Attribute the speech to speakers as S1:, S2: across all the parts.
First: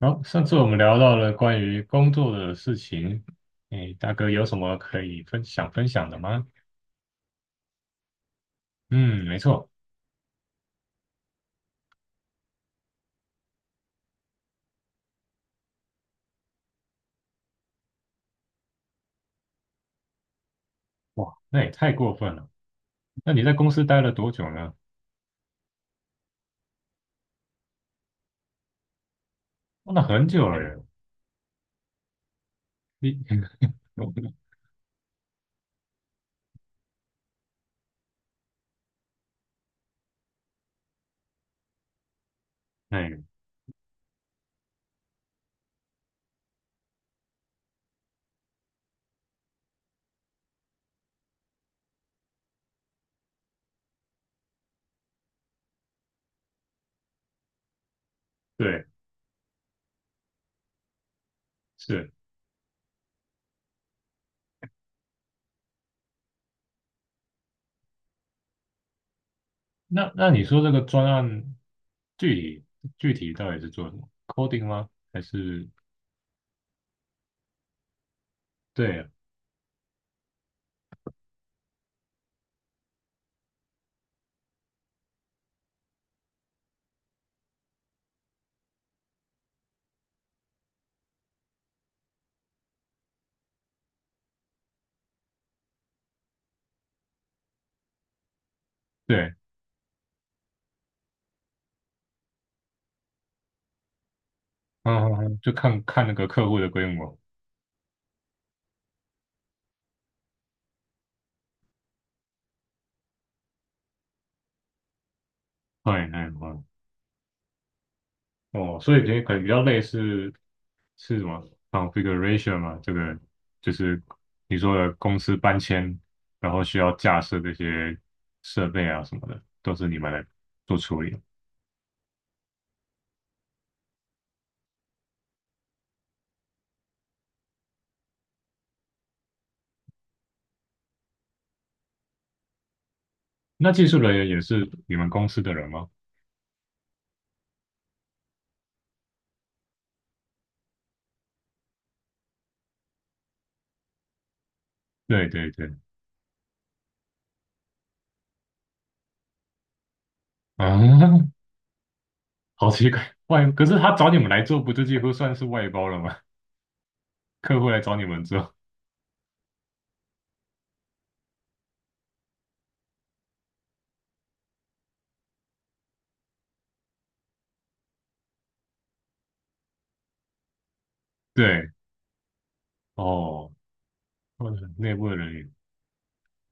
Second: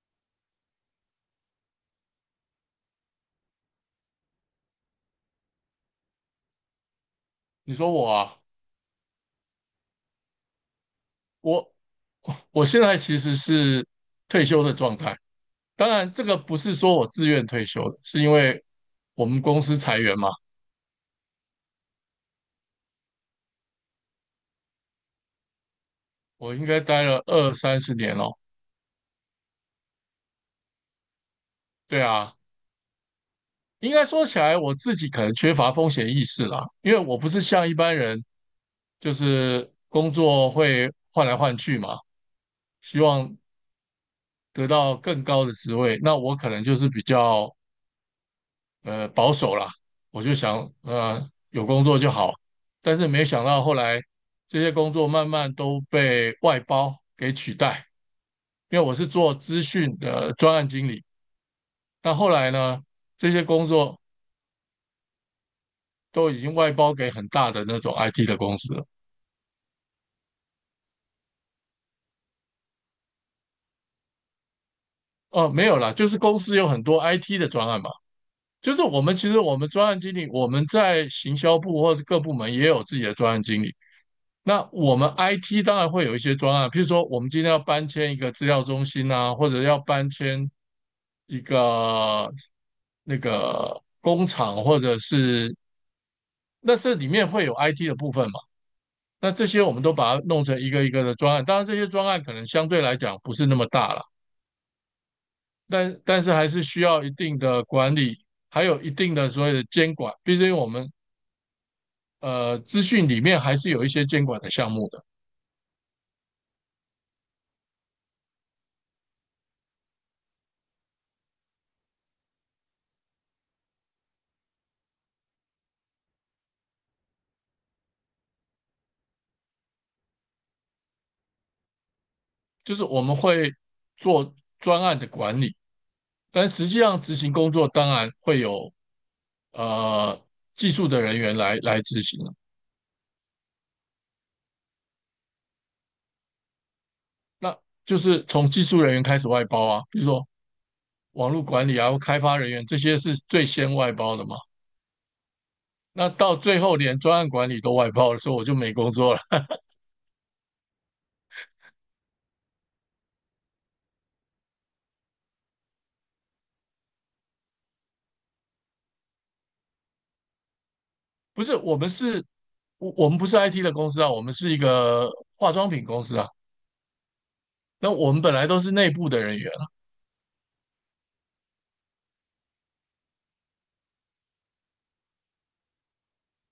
S1: 好，上次我们聊到了关于工作的事情，诶，大哥有什么可以分享分享的吗？
S2: 你说我啊，
S1: 嗯，没错。
S2: 我我现在其实是退休的状态。当然，这个不是说我自愿退休的，是因为我们公司裁员嘛。
S1: 哇，那也太过分了。那你在公司待了多久呢？
S2: 我应该待了二三十年哦。
S1: 哦，那很久了耶。
S2: 对啊，
S1: 你，
S2: 应该说起来，我自己可能缺乏风险意识啦，因为我不是像一般人，就是工作会换来换去嘛，希
S1: 哎，
S2: 望得到更高的职位。那我可能就是比较保守啦，我就想有工作就好，但是没想到后来这些工作慢慢都被外包给取代，因为
S1: 对，
S2: 我是做资讯的专案经理，
S1: 是。
S2: 那后来呢这些工作都已经外包给很大的那种 IT 的公司了。
S1: 那你说这个专案具体具体到底是做什么？coding 吗？还
S2: 哦，没
S1: 是。
S2: 有啦，就是公司有很多 IT 的专案嘛，就是
S1: 对
S2: 我
S1: 啊，
S2: 们其实我们专案经理，我们在行销部或者各部门也有自己的专案经理，那我们 IT 当然会有一些专案，譬如说我们今天要搬迁一个资料中心啊，或者要搬迁一个那个工厂，或者是那这里面会有 IT 的部分嘛？那
S1: 对。
S2: 这些我们都把它弄成一个一个的专案，当然这些专案可能相对来讲不是那么大了，
S1: 嗯嗯嗯，就看
S2: 但
S1: 看那
S2: 但
S1: 个
S2: 是
S1: 客
S2: 还
S1: 户
S2: 是
S1: 的
S2: 需
S1: 规
S2: 要一
S1: 模。
S2: 定的管理，还有一定的所谓的监管，毕竟我们资讯里面还是有一些监管的项目的，
S1: 哎哎哦，哦，所以可能比较类似是什么 configuration 嘛？这个就是你说的公司搬迁，然后需要架设这些设备啊什么的，都是你们来做处理。
S2: 就是我们会做专案的管理。但实际上执行工作当然会有呃技术的人员来执行了，
S1: 那技术人员也是你们公司的人吗？
S2: 那就是从技术人员开始外包啊，比如说网络管理啊、开发人员这些是最先外包的嘛。
S1: 对对对。
S2: 那到最后连专案管理都外包的时候，我就没工作了。
S1: 啊，好奇怪，可是他找你们来做，不就几乎算是外包了吗？客户来找你们做。
S2: 不是，我们是，我们不是 IT 的公司啊，我们是一个化妆品公司啊。那我们本来都是内部的人员啊，
S1: 对，哦，或者内部的人员。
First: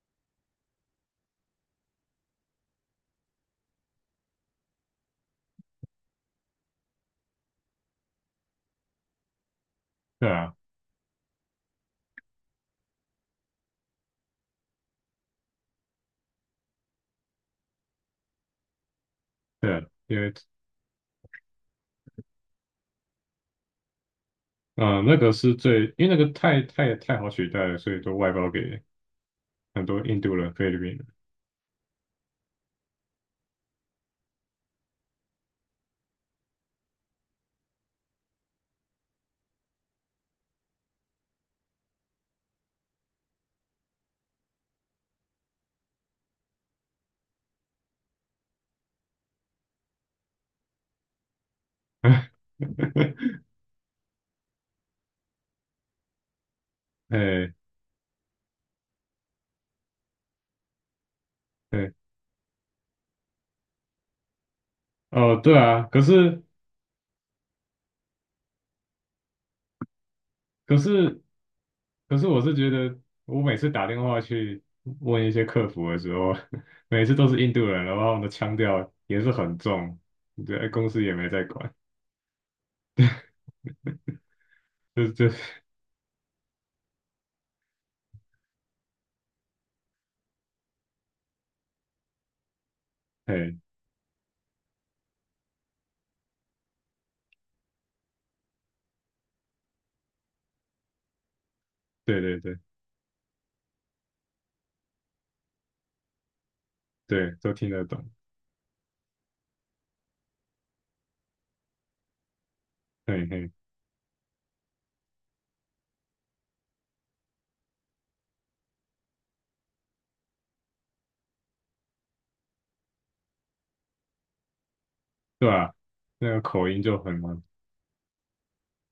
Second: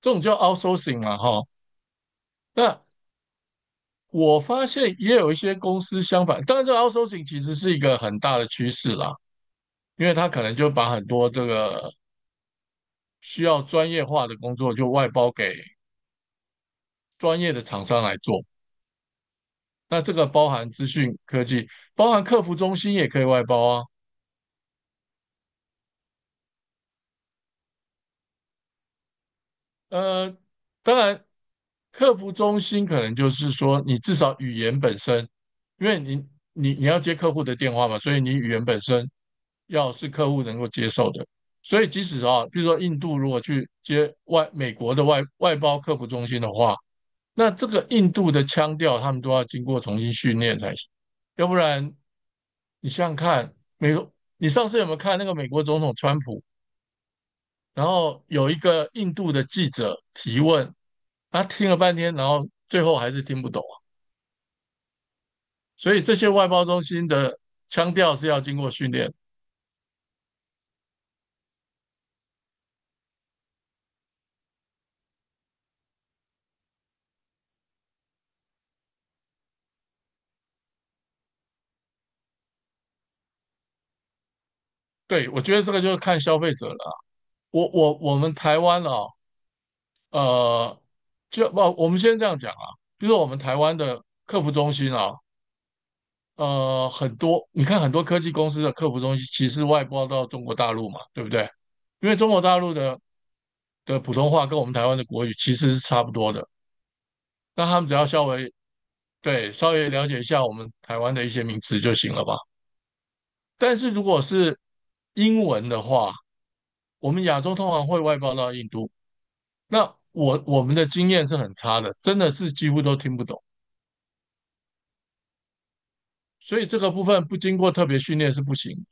S2: 这种叫 outsourcing 嘛，哈。那我发现也有一些公司相反，当然这个 outsourcing 其实是一个很大的趋势啦，因为
S1: 对
S2: 它可
S1: 啊，
S2: 能就把很多这个需要专业化的工作就外包给专业的厂商来做。
S1: 对啊，
S2: 那这
S1: 因
S2: 个
S1: 为。
S2: 包含资讯科技，包含客服中心也可以外包啊。
S1: 嗯，那个是最。因为那个太太太好取代了，所以都外包给很多印
S2: 呃，
S1: 度人、菲律宾
S2: 当
S1: 人。
S2: 然，客服中心可能就是说，你至少语言本身，因为你要接客户的电话嘛，所以你语言本身要是客户能够接受的。所以即使啊，比如说印度如果去接美国的外包客服中心的话，那这个印度的腔调他们都要经过重新训练才行，要不然你想想 看，美国，你上次有没有看那个美国总统川普？
S1: 哎，
S2: 然后有一个印度的记者提问，他听了
S1: 对，
S2: 半天，然后最后还是听不懂啊。
S1: 哦，对啊。
S2: 所以这些外包中心的腔调是要经过训练。
S1: 可是可是，我是觉得我每次打电话去问一些客服的时候，每次都是印度人，然后他们的腔调也是很重。对，公司也没在管。就
S2: 对，我觉得这个就是看消费者了啊我们台湾哦，呃，就不，我们先这样讲啊，就是我们
S1: 哎。
S2: 台湾的客服中心啊，你看很多科技公司的客服中心其实外包到中国大陆嘛，对不对？因为
S1: 对
S2: 中
S1: 对
S2: 国大
S1: 对
S2: 陆的普通话跟我们台湾的国语其实是差不多的，
S1: 对，都
S2: 那
S1: 听
S2: 他
S1: 得
S2: 们只
S1: 懂。
S2: 要稍微对，稍微了解一下我们台湾的一些名词就行了吧。
S1: 对嘿，
S2: 但是如果是英文的话，我们亚洲通常会外包到印度，那我们的经验是很差的，真的是几乎都听不懂，
S1: 对啊。那个
S2: 所以
S1: 口
S2: 这
S1: 音
S2: 个
S1: 就
S2: 部
S1: 很
S2: 分不
S1: 嗯。
S2: 经过特别训练是不行。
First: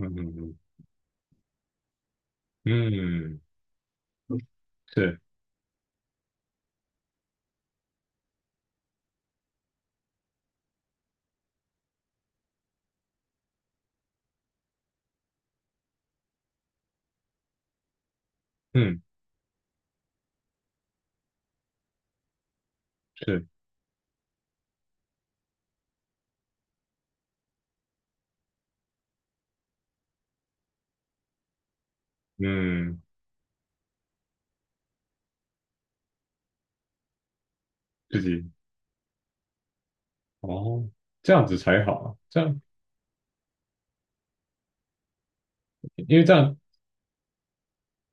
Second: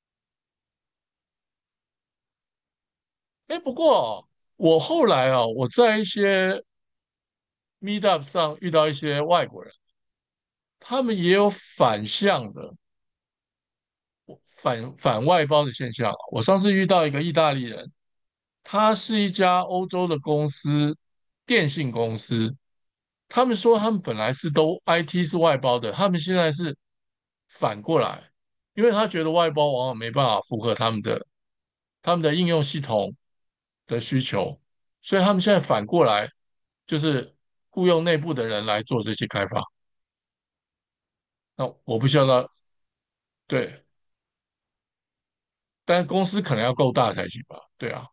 S1: 嗯嗯嗯，
S2: 哎，不过我后
S1: 是，
S2: 来啊，我在一些 Meetup 上遇到一些外国人，他们也有反向的反外包的现象啊我上次遇到一个意大利人，它
S1: 嗯，
S2: 是一家欧洲的公司，电信公司。
S1: 是，
S2: 他们说他们本来是都 IT 是外包的，他们现在是反过来，因为他觉得外包往往没办法符合他们的应用系
S1: 嗯，
S2: 统的需求，所以他们现在反过来就是雇佣内
S1: 自
S2: 部的
S1: 己，
S2: 人来做这些开发。
S1: 哦。这样子
S2: 那
S1: 才好
S2: 我不
S1: 啊
S2: 需要
S1: 这
S2: 他
S1: 样。
S2: 对，但
S1: 因为
S2: 公
S1: 这
S2: 司可
S1: 样。
S2: 能要够大才行吧？对啊。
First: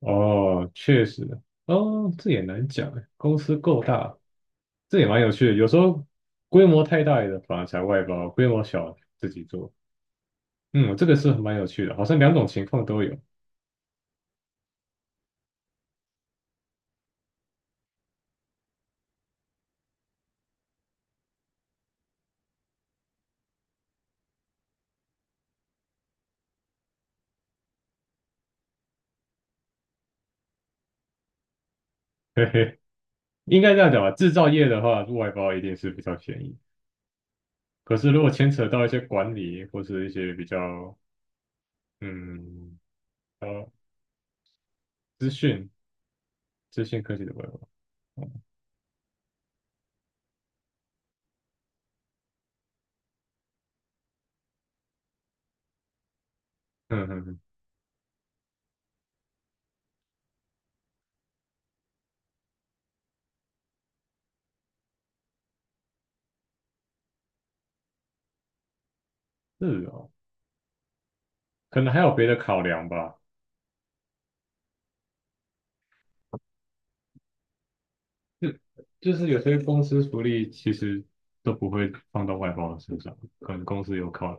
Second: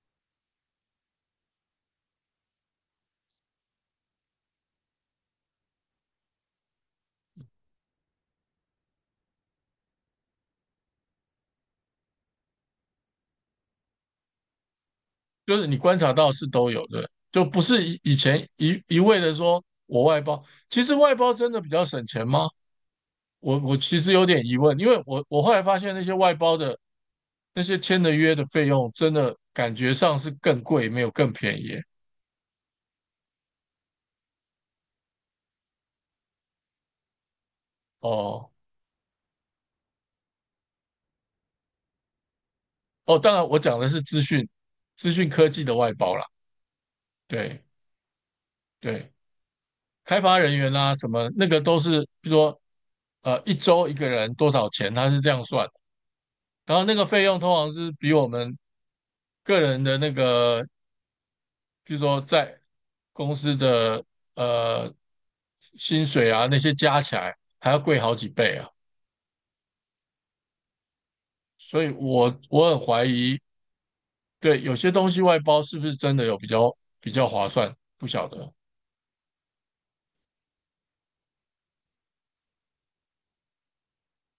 S1: 哦，确实。哦，这也难讲哎。公司够大。这也蛮有趣的。有时候规模太大的反而才外包，规模小自己做。嗯，这个是蛮有趣的，好像两种情况都有。
S2: 就是你观察到是都有的，就不是以前一味的说我外包，其实外包真的比较省钱吗？我其实有点疑问，因为我后来发现那些外包的那些签的约的费用，真的感觉上是更贵，没有更便宜。
S1: 嘿嘿，应该这样讲吧。制造业的话，外包一定是比较便宜。可是如果牵
S2: 哦
S1: 扯到一些管理或是一些比较嗯
S2: 哦，当然我
S1: 呃
S2: 讲的是资讯资
S1: 资
S2: 讯科技
S1: 讯
S2: 的外包啦，
S1: 资讯科技的外
S2: 对
S1: 包。嗯
S2: 对，开发人员啦、什么那个都是，比如说一周一个人多少钱，他是这样算。然后那个
S1: 嗯
S2: 费用
S1: 嗯，
S2: 通常是比我们个人的那个，比如说在公司的呃薪水啊那些加起来还要贵好几倍啊，
S1: 是哦，可
S2: 所以
S1: 能还有别的
S2: 我
S1: 考
S2: 我很
S1: 量
S2: 怀
S1: 吧。
S2: 疑，对，有些东西外包是不是真的有比较划算，不晓
S1: 就
S2: 得。
S1: 就是有些公司福利其实都不会放到外包的身上，可能公司有考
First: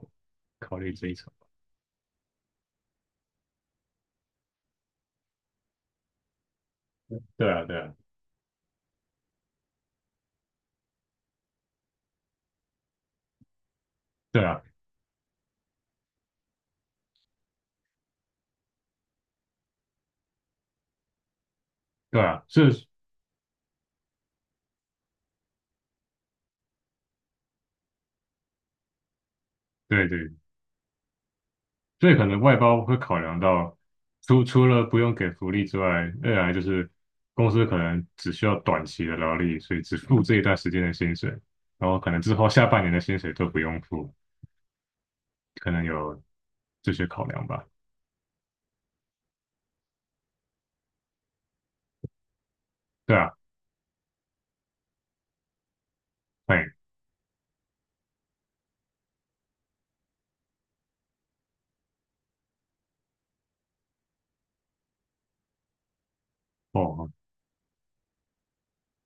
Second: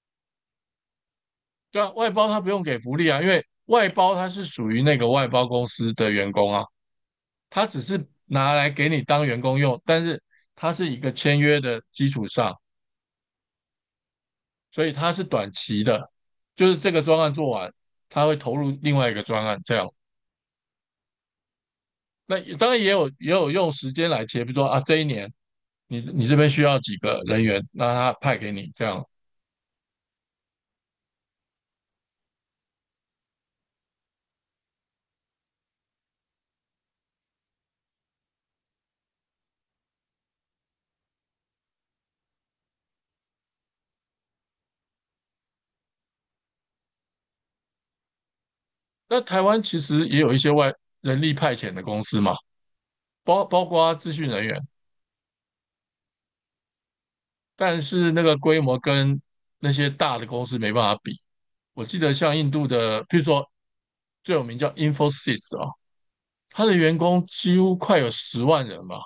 S1: 考虑这一层。
S2: 对啊，外包他不用给福利啊，因为外包他是属于那个外包公司的员工啊，
S1: 对啊，
S2: 他
S1: 对
S2: 只
S1: 啊，
S2: 是拿来给你当员工用，但是他是一个签约的基础上。
S1: 对啊，
S2: 所以它是短期的，就是这个专案做完，他会投入另外一个专案这样。
S1: 对
S2: 那
S1: 啊。
S2: 当然也有用时间来切，比如说啊这一年你这边需要几个人员，那他派给你这样。
S1: 对对，所以可能外包会考量到，除了不用给福利之外，二来就是公司可能只需要短期的劳力，所以只付这一段时间的薪水，然后可能之后下半年的薪水都不用付，可能有这些考量吧。
S2: 那台湾其实也有一些人力派遣的公司嘛，
S1: 对啊，
S2: 包括资讯人员，
S1: 哎，
S2: 但是那个规模跟那些大的公司没办法比。我记得像印度的，譬如说最有名叫 Infosys 啊，他的员
S1: 哦，
S2: 工几乎快有10万人吧，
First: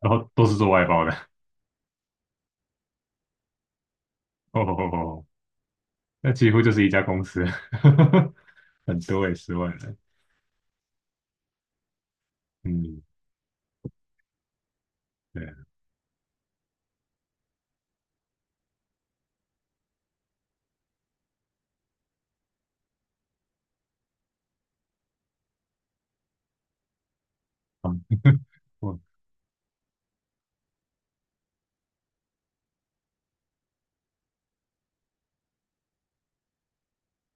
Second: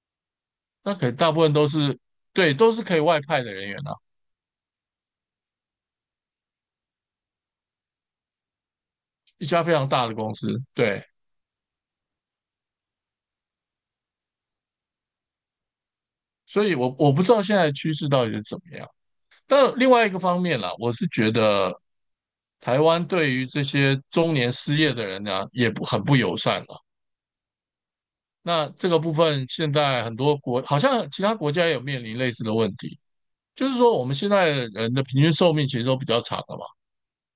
S1: 然后都是做外
S2: 那可
S1: 包的。
S2: 能大部分都是对，都是可以外派的人员啊，
S1: 哦哦哦。哦，那几乎就是一家公司。很多诶，
S2: 一
S1: 十
S2: 家非
S1: 万
S2: 常
S1: 人。
S2: 大的公司，对，
S1: 嗯，对啊。
S2: 所以我不知道现在的趋势到底是怎么样。但另外一个方面啦，我是觉得台湾对于这些中年失业的人呢，也不很不友善了。那这
S1: 我
S2: 个部分，现在很多好像其他国家也有面临类似的问题，就是说我们现在人的平均寿命其实都比较长了嘛。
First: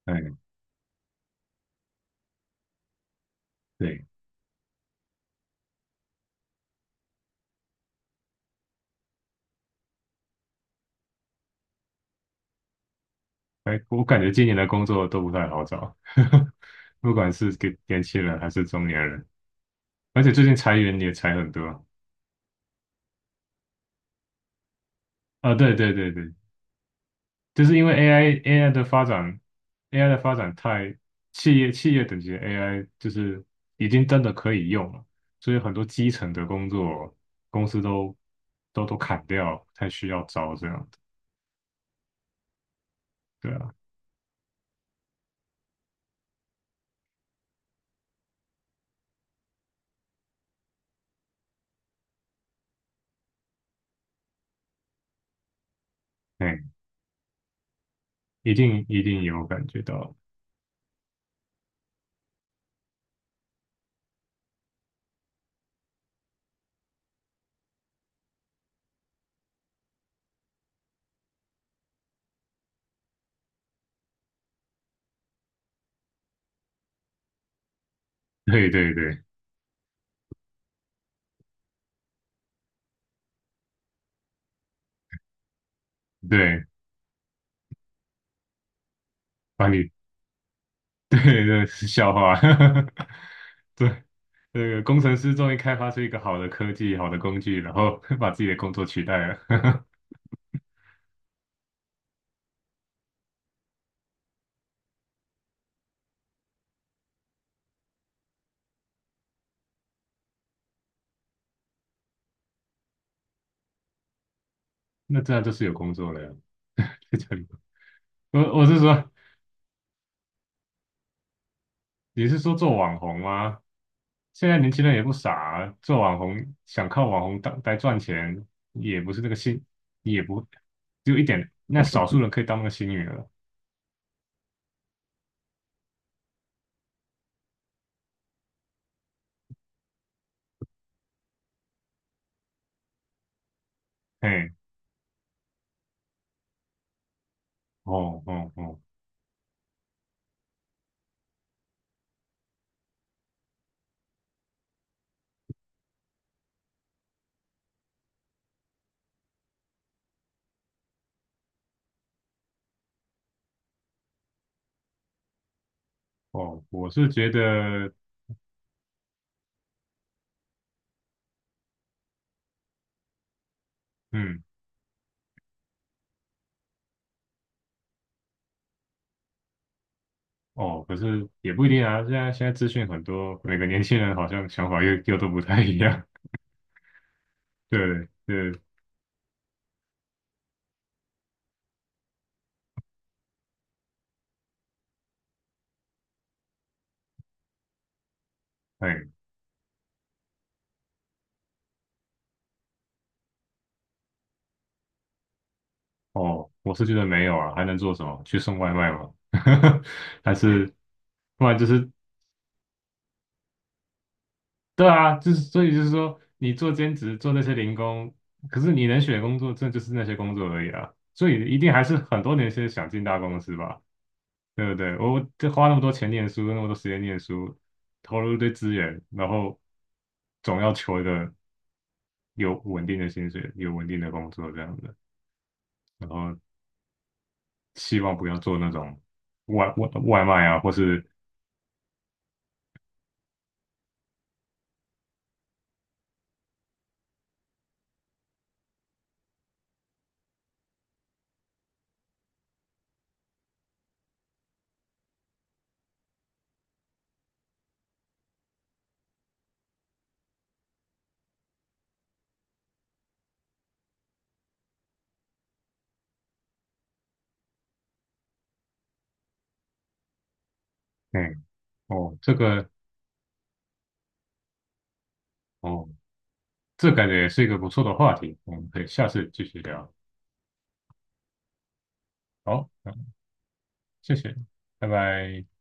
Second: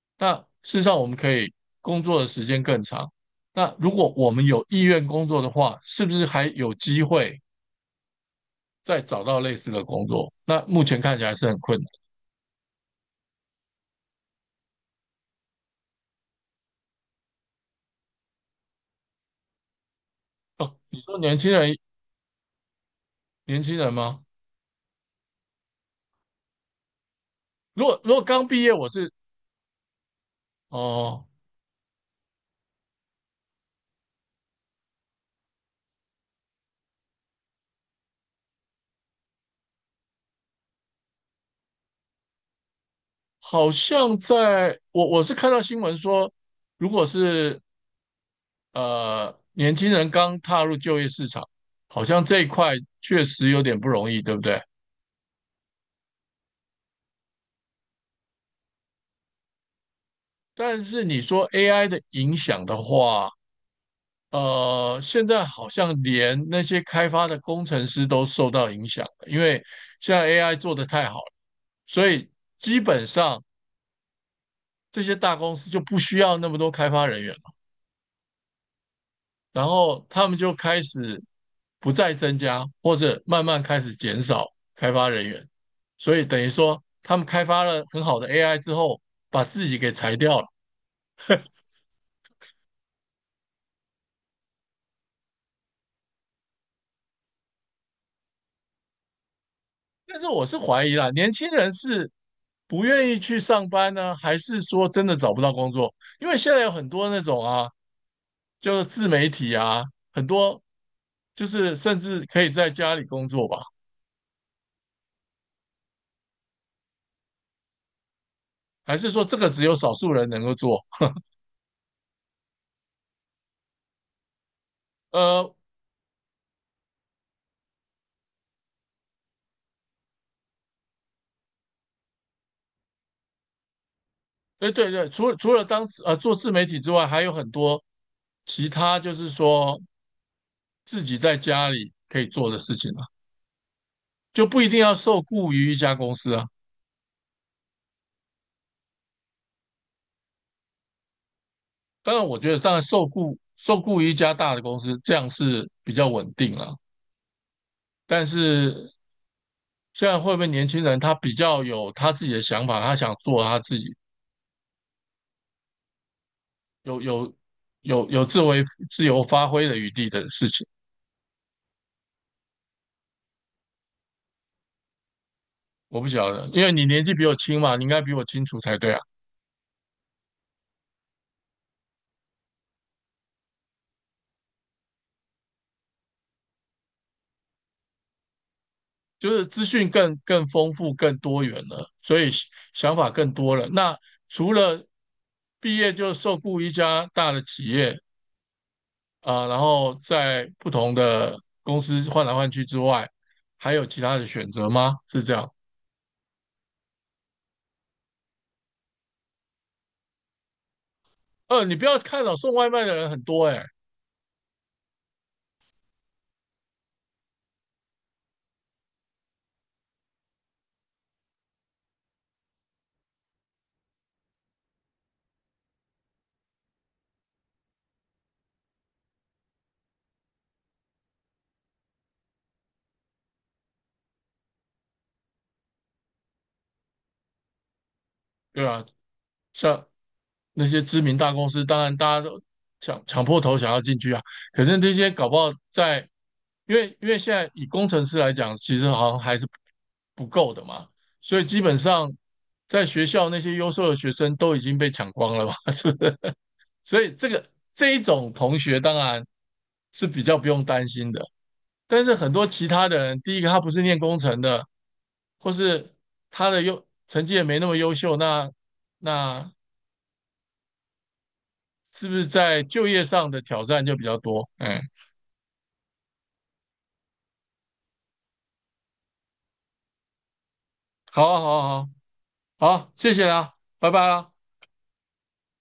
S1: 哎，
S2: 那事实上，我们可以工作的时间更长。那如
S1: 对。
S2: 果我们有意愿工作的话，是不是还有机会再找到类似的工作？那目前看起来是很困难
S1: 哎，我感觉今年的工作都不太好找，不管是给年轻人还是中年人，而且最近裁
S2: 哦。
S1: 员
S2: 你
S1: 也
S2: 说
S1: 裁
S2: 年
S1: 很
S2: 轻人，
S1: 多。
S2: 年轻人吗？
S1: 啊，对对对对，就是因
S2: 如
S1: 为
S2: 果如果
S1: AI
S2: 刚毕
S1: AI
S2: 业，
S1: 的
S2: 我
S1: 发
S2: 是
S1: 展。AI 的发展太。
S2: 哦、
S1: 企业等级的 AI 就是已经真的可以用了，所以很多基层的工作公司都砍掉，不太需要招这样。对
S2: 好
S1: 啊，
S2: 像在我是看到新闻说，如果是年轻人刚踏入就业市场，好像这一块确实有点不容易，对不对？
S1: 哎，一定一定有感觉到。
S2: 但是你说 AI 的影响的话，现在好像连那些开发的工程师都受到影响了，因为现在 AI 做得太好了，所以基本上这些大公司就不需要那么多开发人员了，
S1: 对对对
S2: 然后他们就开始不再增加，或者慢慢开始减少开发人员，所以等于
S1: 对，
S2: 说他们开发了很好的 AI 之后，把
S1: 把
S2: 自己
S1: 你
S2: 给裁掉了，
S1: 对对是笑话。对，那个工程师终于开发出一个好的科技、好的工具，然后 把自己的工作取代了。
S2: 但是我是怀疑啦，年轻人是不愿意去上班呢，还是说真的找不到工作？因为现在有很多那种啊，就是自媒体啊，很多就是甚至可以在家里工作吧？
S1: 那这样就是有工作了呀。在这里。我是
S2: 还
S1: 说，
S2: 是说这个只有少数人能够做？
S1: 你是说做网红吗？现在年轻人也不傻
S2: 呃，
S1: 啊做网红想靠网红当来赚钱。也不是那个幸，也不只有一点，那少数人可以当那个幸运儿。
S2: 对对对，除了当做自媒体之外，还有很多其他就是说自己在家里可以做的事情啊，就
S1: 哎。
S2: 不一定要受雇于一家公司啊。
S1: 哦哦哦
S2: 当然，我觉得当然受雇于一家大的公司，这样是比较稳定了。但是现在会不会年轻人他比较有他自己的想法，他想做他自己
S1: 哦，我
S2: 有
S1: 是觉
S2: 有
S1: 得。
S2: 有自由发挥的余地的事情，
S1: 嗯，
S2: 我不晓得，因为你年纪比我轻嘛，你应该比我清楚才对啊。
S1: 哦，可是也不一定啊。现在资讯很多，每个年轻人好像想法又都不太一样。对对，
S2: 就是资讯更丰富、更多元了，所以想法更多了。那除了毕业就受雇一家大的企业，
S1: 哎，
S2: 啊、然后在不同的公司换来换去之外，还有其他的选择吗？是这样？
S1: 哦，我是觉得没有啊，还能做什么？去送外卖吗？还是。不然就
S2: 你不
S1: 是。
S2: 要看哦，送外卖的人很多哎、
S1: 对啊，就是所以就是说，你做兼职做那些零工，可是你能选的工作，这就是那些工作而已啊。所以一定还是很多年轻人想进大公司吧。对不对？我这花那么多钱念书，那么多时间念书，投入一堆资源，然后总要求一个有稳定的薪水、有稳定的工作这样子，然后希望不要做
S2: 对
S1: 那
S2: 啊，
S1: 种外
S2: 像
S1: 外外卖啊，
S2: 那
S1: 或
S2: 些知
S1: 是。
S2: 名大公司，当然大家都抢破头想要进去啊，可是这些搞不好在，因为现在以工程师来讲，其实好像还是不够的嘛，所以基本上在学校那些优秀的学生都已经被抢光了嘛，是不是？所以这一种同学当然是比较不用担心的。但是很多其他的人，第一个他不是念工程的，或是他的成绩也没那么优秀，那那
S1: 嗯
S2: 是不
S1: 哦，
S2: 是
S1: 这
S2: 在
S1: 个，
S2: 就业上的挑战就比较多？哎，
S1: 哦，这感觉也是一个不错的话题，我们可以下次继续聊。
S2: 好啊，好啊，好
S1: 好，
S2: 啊好，
S1: 嗯，
S2: 谢谢啦，拜拜
S1: 谢
S2: 啦。
S1: 谢，拜拜。